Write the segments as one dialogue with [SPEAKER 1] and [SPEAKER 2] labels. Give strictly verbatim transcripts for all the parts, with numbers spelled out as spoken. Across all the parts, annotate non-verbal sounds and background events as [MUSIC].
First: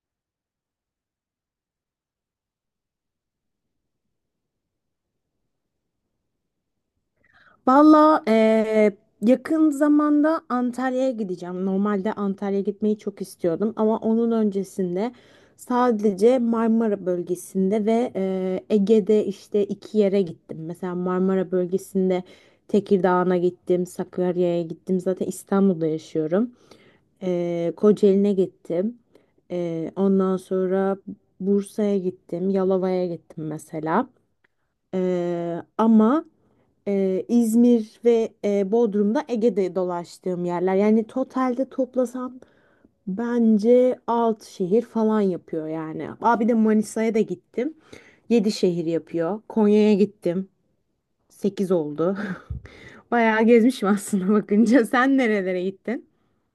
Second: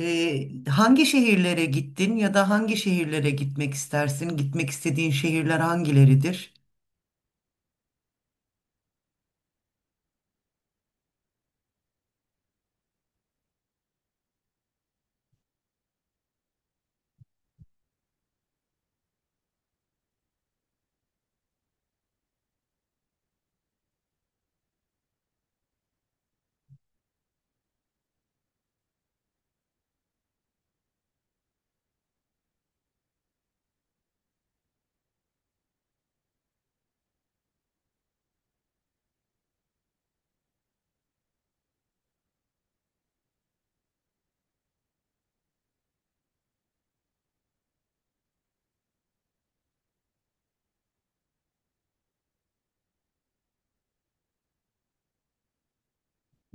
[SPEAKER 1] Ee, hangi şehirlere gittin ya da hangi şehirlere gitmek istersin? Gitmek istediğin şehirler hangileridir?
[SPEAKER 2] Valla eee, yakın zamanda Antalya'ya gideceğim. Normalde Antalya'ya gitmeyi çok istiyordum ama onun öncesinde sadece Marmara bölgesinde ve eee, Ege'de işte iki yere gittim. Mesela Marmara bölgesinde Tekirdağ'a gittim, Sakarya'ya gittim. Zaten İstanbul'da yaşıyorum. Eee Kocaeli'ne gittim. Eee, ondan sonra Bursa'ya gittim, Yalova'ya gittim mesela. Eee, ama e, İzmir ve e, Bodrum'da Ege'de dolaştığım yerler. Yani totalde toplasam bence altı şehir falan yapıyor yani. Abi de Manisa'ya da gittim. Yedi şehir yapıyor. Konya'ya gittim. Sekiz oldu. [LAUGHS] Bayağı gezmişim aslında bakınca. Sen nerelere gittin?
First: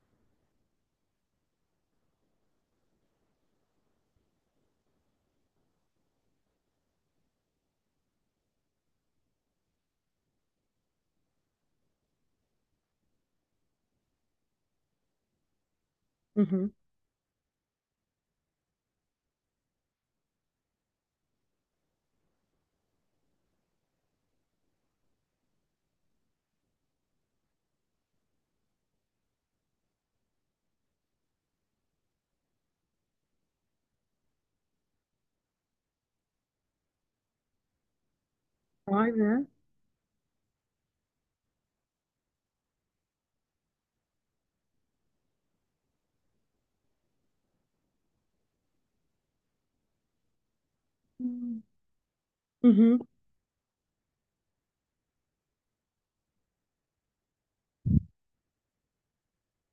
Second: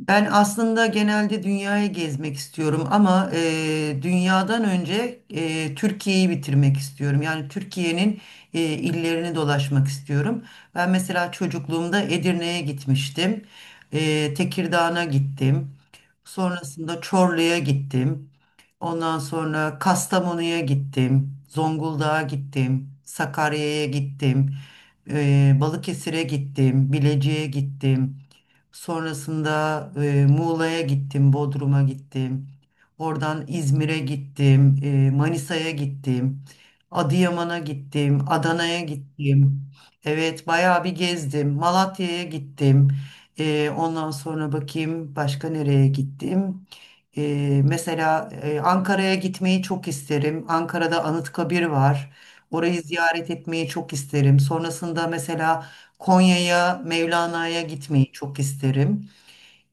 [SPEAKER 1] Ben aslında genelde dünyayı gezmek istiyorum ama e, dünyadan önce e, Türkiye'yi bitirmek istiyorum. Yani Türkiye'nin e, illerini dolaşmak istiyorum. Ben mesela çocukluğumda Edirne'ye gitmiştim. E, Tekirdağ'a gittim.
[SPEAKER 2] Hı hı.
[SPEAKER 1] Sonrasında Çorlu'ya gittim. Ondan sonra Kastamonu'ya gittim, Zonguldak'a gittim, Sakarya'ya gittim, eee, Balıkesir'e gittim, Bilecik'e gittim. Sonrasında e, Muğla'ya gittim, Bodrum'a gittim. Oradan İzmir'e gittim, e, Manisa'ya gittim, Adıyaman'a gittim, Adana'ya
[SPEAKER 2] Vay be.
[SPEAKER 1] gittim. Evet, bayağı bir gezdim. Malatya'ya gittim. E, ondan sonra bakayım başka nereye gittim. E, mesela e, Ankara'ya gitmeyi çok isterim. Ankara'da Anıtkabir var.
[SPEAKER 2] Hı
[SPEAKER 1] Orayı
[SPEAKER 2] hı.
[SPEAKER 1] ziyaret etmeyi çok isterim. Sonrasında mesela Konya'ya, Mevlana'ya gitmeyi çok isterim.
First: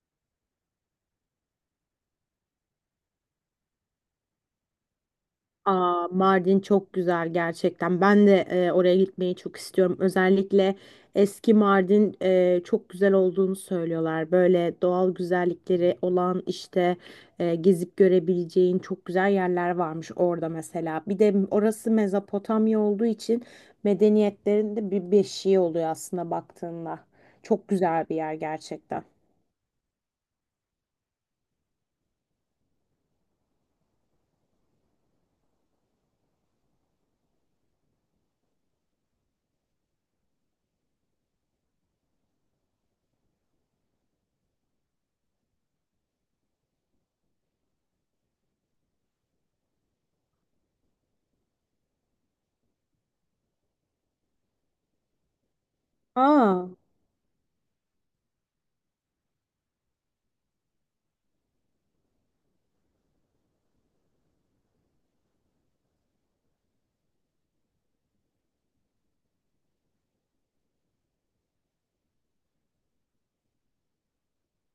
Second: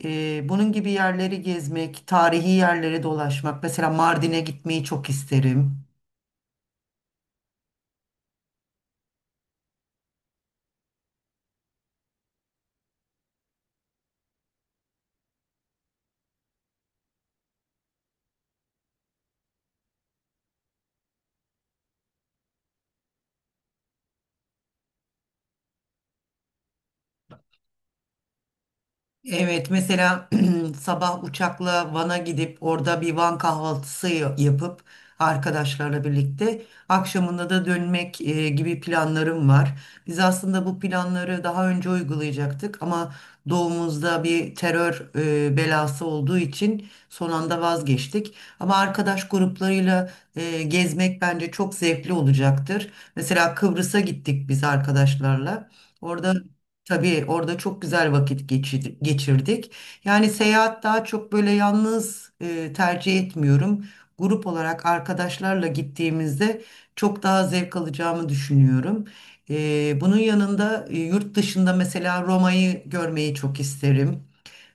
[SPEAKER 1] Ee, bunun gibi yerleri gezmek, tarihi yerlere dolaşmak. Mesela Mardin'e gitmeyi çok isterim.
[SPEAKER 2] Aa, Mardin çok güzel gerçekten. Ben de e, oraya gitmeyi çok istiyorum. Özellikle eski Mardin e, çok güzel olduğunu söylüyorlar. Böyle doğal güzellikleri olan işte e, gezip görebileceğin çok güzel yerler varmış orada mesela. Bir de orası Mezopotamya olduğu için medeniyetlerin de bir beşiği oluyor aslında baktığında. Çok güzel bir yer gerçekten.
[SPEAKER 1] Evet mesela [CLEARS THROAT] sabah uçakla Van'a gidip orada bir Van kahvaltısı ya- yapıp arkadaşlarla birlikte akşamında da dönmek e, gibi planlarım var. Biz aslında bu planları daha önce uygulayacaktık ama doğumuzda bir terör e, belası olduğu için son anda vazgeçtik. Ama arkadaş gruplarıyla e, gezmek bence çok zevkli olacaktır. Mesela Kıbrıs'a gittik biz arkadaşlarla. Orada
[SPEAKER 2] Aa.
[SPEAKER 1] tabii orada çok güzel vakit geçir- geçirdik. Yani seyahat daha çok böyle yalnız e, tercih etmiyorum. Grup olarak arkadaşlarla gittiğimizde çok daha zevk alacağımı düşünüyorum. E, bunun yanında e, yurt dışında mesela Roma'yı görmeyi çok isterim.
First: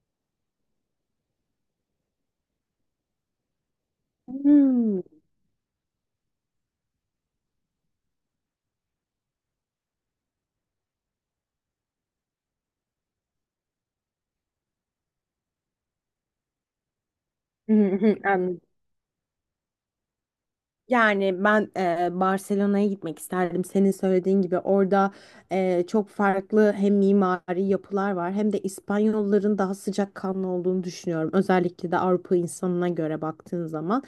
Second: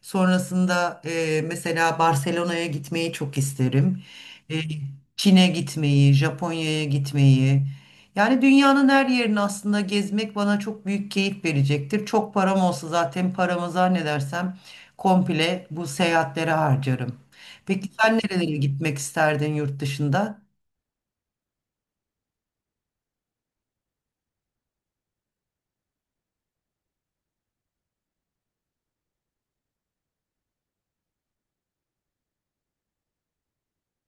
[SPEAKER 1] Sonrasında e, mesela Barcelona'ya gitmeyi çok isterim. E, Hmm.
[SPEAKER 2] Hmm.
[SPEAKER 1] Çin'e gitmeyi, Japonya'ya gitmeyi. Yani dünyanın her yerini aslında gezmek bana çok büyük keyif verecektir. Çok param olsa zaten paramı zannedersem komple bu seyahatlere harcarım.
[SPEAKER 2] Hı
[SPEAKER 1] Peki sen
[SPEAKER 2] hı,
[SPEAKER 1] nerelere
[SPEAKER 2] anladım.
[SPEAKER 1] gitmek isterdin yurt dışında?
[SPEAKER 2] Yani ben e, Barcelona'ya gitmek isterdim. Senin söylediğin gibi orada e, çok farklı hem mimari yapılar var hem de İspanyolların daha sıcakkanlı olduğunu düşünüyorum. Özellikle de Avrupa insanına göre baktığın zaman.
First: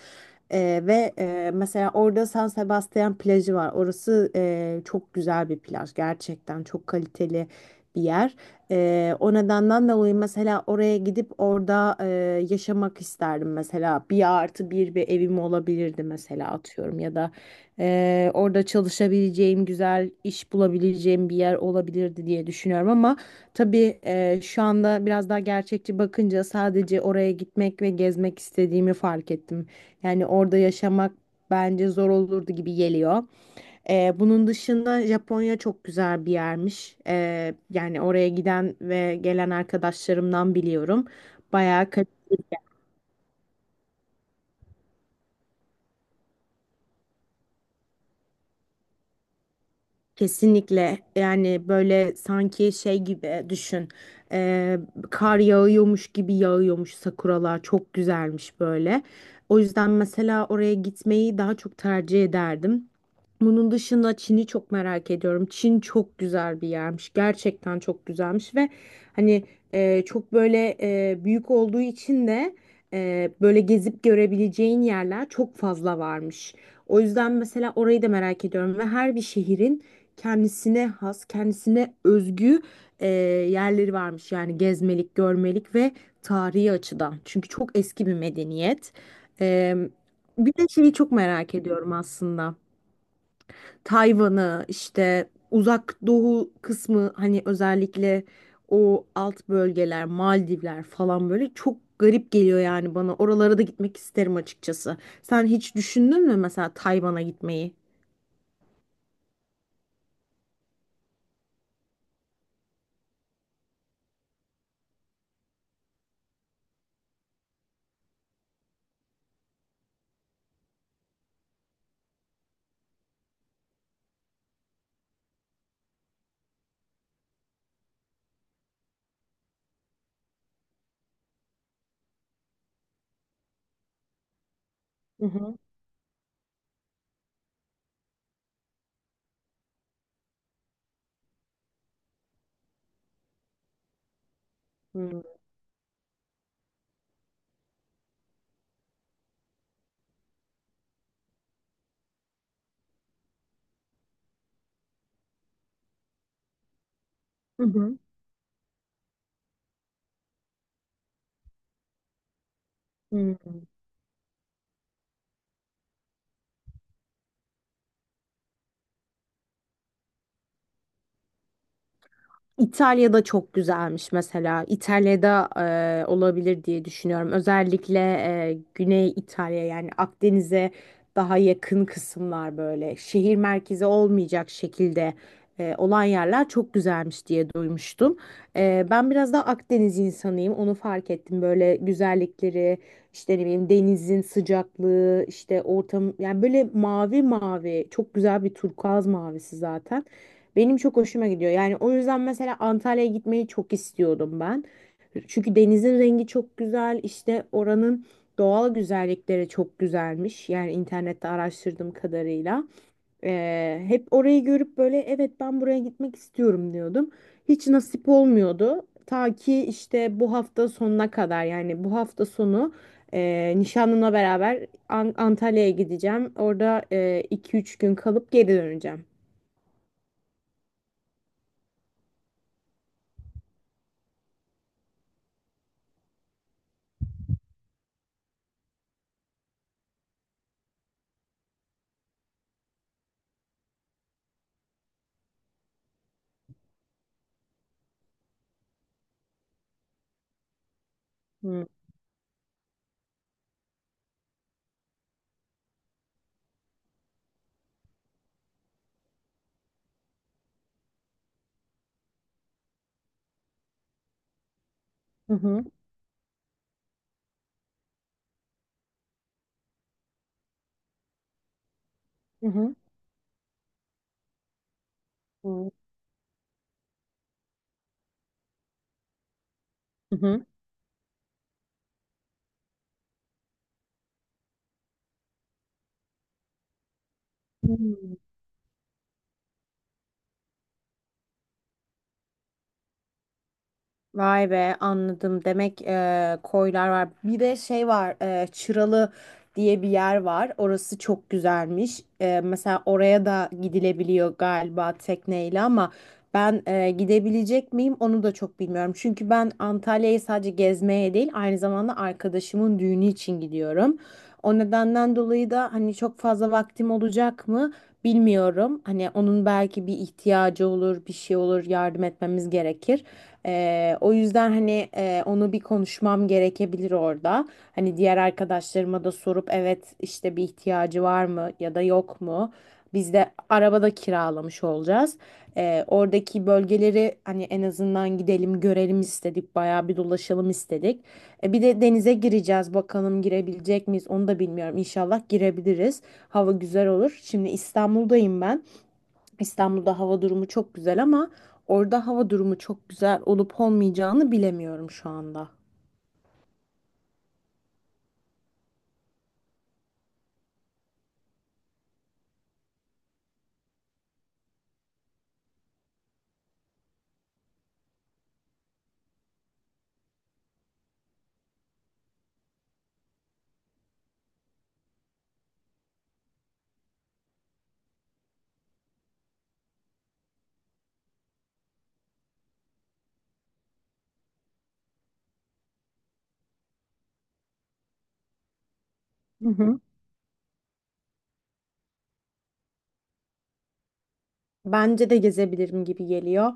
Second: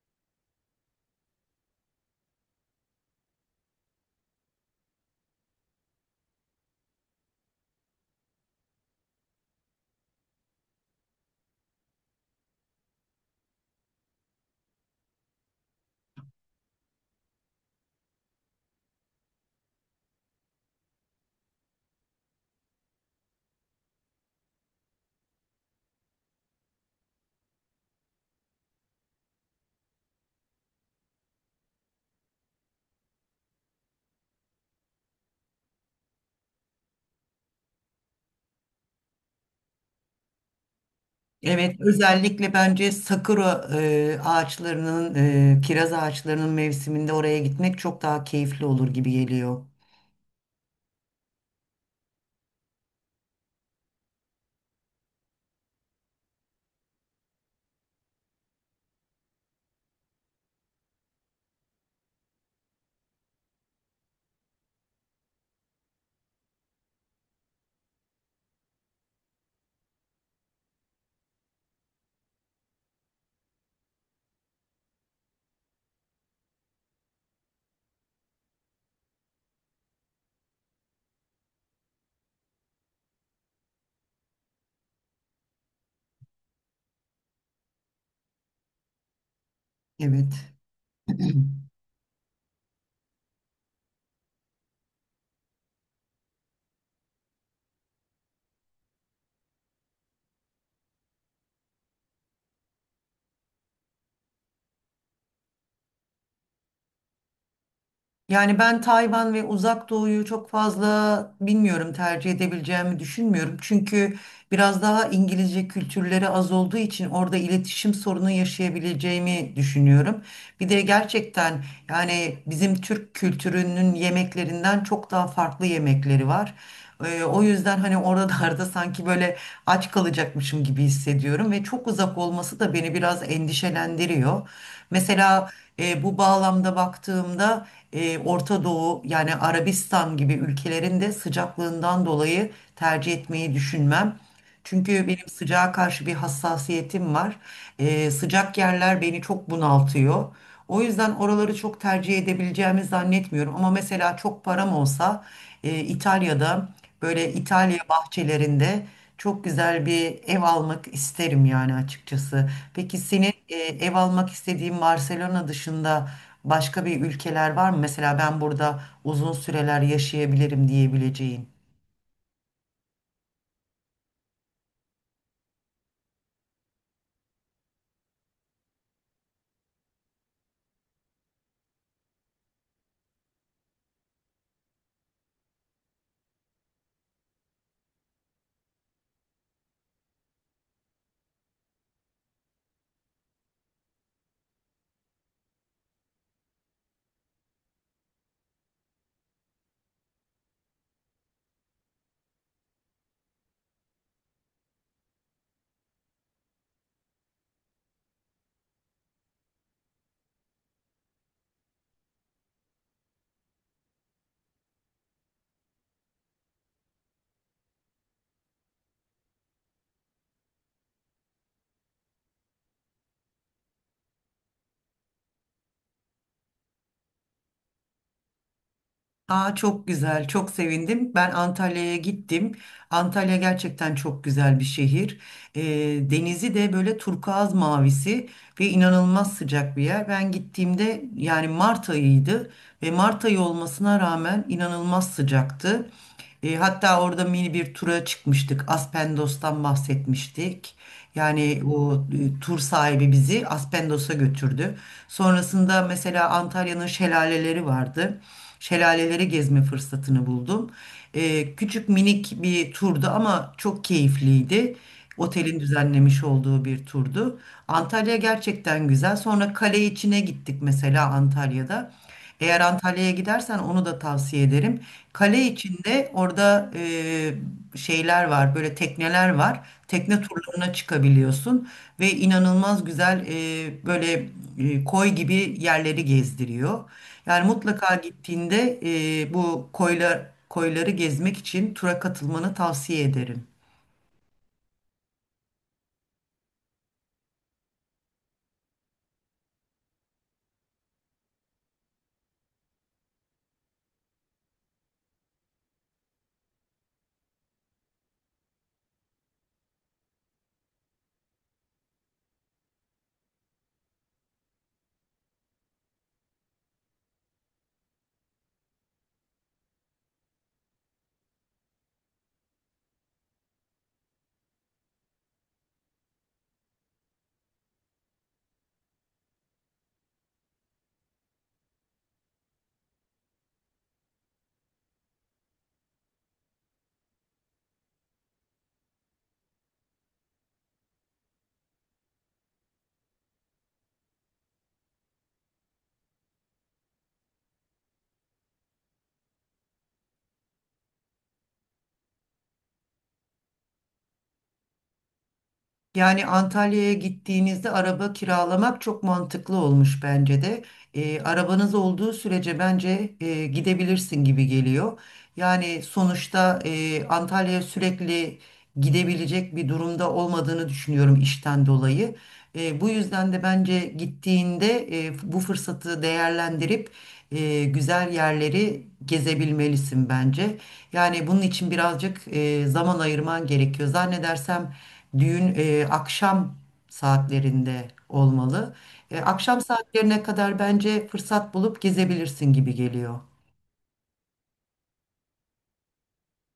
[SPEAKER 2] E, ve e, mesela orada San Sebastian plajı var. Orası e, çok güzel bir plaj. Gerçekten çok kaliteli bir yer. Ee, o nedenden dolayı mesela oraya gidip orada e, yaşamak isterdim mesela bir artı bir bir evim olabilirdi mesela atıyorum ya da e, orada çalışabileceğim güzel iş bulabileceğim bir yer olabilirdi diye düşünüyorum ama tabii e, şu anda biraz daha gerçekçi bakınca sadece oraya gitmek ve gezmek istediğimi fark ettim yani orada yaşamak bence zor olurdu gibi geliyor. Ee, bunun dışında Japonya çok güzel bir yermiş. Ee, yani oraya giden ve gelen arkadaşlarımdan biliyorum.
[SPEAKER 1] Evet,
[SPEAKER 2] Bayağı kaliteli.
[SPEAKER 1] özellikle bence sakura e, ağaçlarının, e, kiraz ağaçlarının mevsiminde oraya gitmek çok daha keyifli olur gibi geliyor.
[SPEAKER 2] Kesinlikle, yani böyle sanki şey gibi düşün. Ee, Kar yağıyormuş gibi yağıyormuş sakuralar çok güzelmiş böyle. O yüzden mesela oraya gitmeyi daha çok tercih ederdim. Bunun dışında Çin'i çok merak ediyorum. Çin çok güzel bir yermiş gerçekten çok güzelmiş ve hani e, çok böyle e, büyük olduğu için de e, böyle gezip görebileceğin yerler çok fazla varmış. O yüzden mesela orayı da merak ediyorum ve her bir şehrin kendisine has, kendisine özgü e, yerleri varmış. Yani gezmelik, görmelik ve tarihi açıdan. Çünkü çok eski bir medeniyet. E,
[SPEAKER 1] Evet.
[SPEAKER 2] bir de şeyi çok merak ediyorum aslında. Tayvan'ı işte Uzak Doğu kısmı hani özellikle o alt bölgeler, Maldivler falan böyle çok garip geliyor yani bana. Oralara da gitmek isterim açıkçası. Sen hiç düşündün mü mesela Tayvan'a gitmeyi?
[SPEAKER 1] Yani ben Tayvan ve Uzak Doğu'yu çok fazla bilmiyorum, tercih edebileceğimi düşünmüyorum. Çünkü biraz daha İngilizce kültürleri az olduğu için orada iletişim sorunu yaşayabileceğimi düşünüyorum. Bir de gerçekten yani bizim Türk kültürünün yemeklerinden çok daha farklı yemekleri var. Ee, o yüzden hani oralarda [LAUGHS] sanki böyle aç kalacakmışım gibi hissediyorum ve çok uzak olması da beni biraz endişelendiriyor.
[SPEAKER 2] Hı
[SPEAKER 1] Mesela
[SPEAKER 2] hı.
[SPEAKER 1] e, bu bağlamda baktığımda e, Orta Doğu yani Arabistan gibi ülkelerin de sıcaklığından dolayı tercih tercih etmeyi düşünmem. Çünkü
[SPEAKER 2] Hıı.
[SPEAKER 1] benim sıcağa karşı bir hassasiyetim var. Ee, sıcak yerler beni çok bunaltıyor. O yüzden oraları çok tercih edebileceğimi zannetmiyorum. Ama mesela çok param olsa e, İtalya'da böyle
[SPEAKER 2] Hı
[SPEAKER 1] İtalya
[SPEAKER 2] hı.
[SPEAKER 1] bahçelerinde çok güzel bir ev almak isterim yani açıkçası. Peki senin e, ev almak istediğin Barcelona dışında başka bir ülkeler var mı? Mesela ben burada uzun süreler yaşayabilirim diyebileceğin.
[SPEAKER 2] İtalya'da çok güzelmiş mesela. İtalya'da e, olabilir diye düşünüyorum. Özellikle e, Güney İtalya yani Akdeniz'e daha yakın kısımlar böyle şehir merkezi olmayacak şekilde e, olan yerler çok güzelmiş diye duymuştum. E, ben biraz daha Akdeniz insanıyım. Onu fark ettim. Böyle güzellikleri, işte ne bileyim denizin sıcaklığı, işte ortam yani böyle mavi mavi çok güzel bir turkuaz mavisi zaten. Benim çok hoşuma gidiyor. Yani o yüzden mesela Antalya'ya gitmeyi çok istiyordum ben. Çünkü denizin rengi çok güzel. İşte oranın doğal güzellikleri çok güzelmiş. Yani internette araştırdığım kadarıyla. Ee, hep orayı görüp böyle evet ben buraya gitmek istiyorum diyordum. Hiç nasip olmuyordu. Ta ki işte bu hafta sonuna kadar yani bu hafta sonu e, nişanlımla beraber An- Antalya'ya gideceğim. Orada iki üç gün kalıp geri döneceğim.
[SPEAKER 1] Aa, çok güzel, çok sevindim. Ben Antalya'ya gittim. Antalya gerçekten çok güzel bir şehir. Ee, denizi de böyle turkuaz mavisi ve inanılmaz sıcak bir yer. Ben gittiğimde yani Mart ayıydı ve Mart ayı olmasına rağmen inanılmaz sıcaktı. E, hatta orada mini bir tura çıkmıştık. Aspendos'tan bahsetmiştik. Yani
[SPEAKER 2] Hı
[SPEAKER 1] o e, tur sahibi bizi Aspendos'a götürdü. Sonrasında mesela Antalya'nın şelaleleri vardı. Şelaleleri gezme fırsatını buldum. E, küçük minik bir turdu ama çok keyifliydi.
[SPEAKER 2] hı
[SPEAKER 1] Otelin
[SPEAKER 2] hı.
[SPEAKER 1] düzenlemiş olduğu bir turdu. Antalya gerçekten güzel. Sonra kale içine gittik mesela Antalya'da. Eğer
[SPEAKER 2] Hı.
[SPEAKER 1] Antalya'ya gidersen onu da tavsiye ederim. Kale
[SPEAKER 2] Hı
[SPEAKER 1] içinde orada e, şeyler var, böyle tekneler var. Tekne
[SPEAKER 2] hı.
[SPEAKER 1] turlarına çıkabiliyorsun ve inanılmaz güzel e, böyle e, koy gibi yerleri gezdiriyor. Yani mutlaka
[SPEAKER 2] Hı.
[SPEAKER 1] gittiğinde e, bu koylar koyları gezmek için tura katılmanı tavsiye ederim.
[SPEAKER 2] Vay be, anladım. Demek e, koylar var. Bir de şey var, e, Çıralı diye bir yer var. Orası çok güzelmiş. E, mesela oraya da gidilebiliyor galiba tekneyle ama ben e, gidebilecek miyim onu da çok bilmiyorum. Çünkü ben Antalya'yı sadece gezmeye değil aynı zamanda arkadaşımın düğünü için gidiyorum. O nedenden dolayı da hani çok fazla vaktim olacak mı bilmiyorum. Hani onun belki bir ihtiyacı olur, bir şey olur, yardım etmemiz gerekir. Ee, o yüzden hani e, onu bir konuşmam gerekebilir orada. Hani diğer arkadaşlarıma da sorup evet işte bir ihtiyacı var mı ya da yok mu? Biz de arabada kiralamış olacağız. Ee, oradaki bölgeleri hani en azından gidelim görelim istedik. Bayağı bir dolaşalım istedik. E, bir de denize gireceğiz. Bakalım girebilecek miyiz? Onu da bilmiyorum. İnşallah girebiliriz. Hava güzel olur. Şimdi İstanbul'dayım ben. İstanbul'da hava durumu çok güzel ama orada hava durumu çok güzel olup olmayacağını bilemiyorum şu anda.
[SPEAKER 1] Yani Antalya'ya gittiğinizde araba kiralamak çok mantıklı olmuş bence de. E, arabanız olduğu sürece bence e, gidebilirsin gibi geliyor. Yani sonuçta e, Antalya'ya sürekli gidebilecek bir durumda olmadığını düşünüyorum işten dolayı. E, bu yüzden de bence gittiğinde e, bu fırsatı değerlendirip e, güzel yerleri gezebilmelisin bence. Yani bunun için birazcık e, zaman ayırman gerekiyor. Zannedersem düğün e, akşam saatlerinde olmalı. E,
[SPEAKER 2] Hı
[SPEAKER 1] akşam
[SPEAKER 2] hı.
[SPEAKER 1] saatlerine kadar bence fırsat bulup gezebilirsin gibi geliyor.
[SPEAKER 2] Bence de gezebilirim gibi geliyor.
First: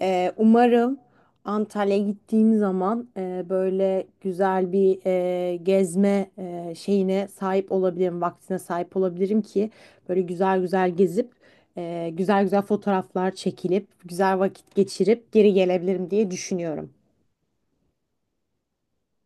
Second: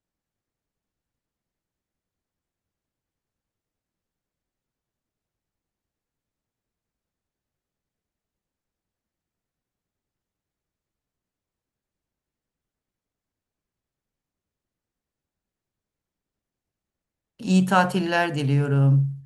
[SPEAKER 2] Ee, umarım Antalya'ya gittiğim zaman e, böyle güzel bir e, gezme e, şeyine sahip olabilirim, vaktine sahip olabilirim ki böyle güzel güzel gezip e, güzel güzel fotoğraflar çekilip güzel vakit geçirip geri gelebilirim diye düşünüyorum.
[SPEAKER 1] İyi tatiller diliyorum.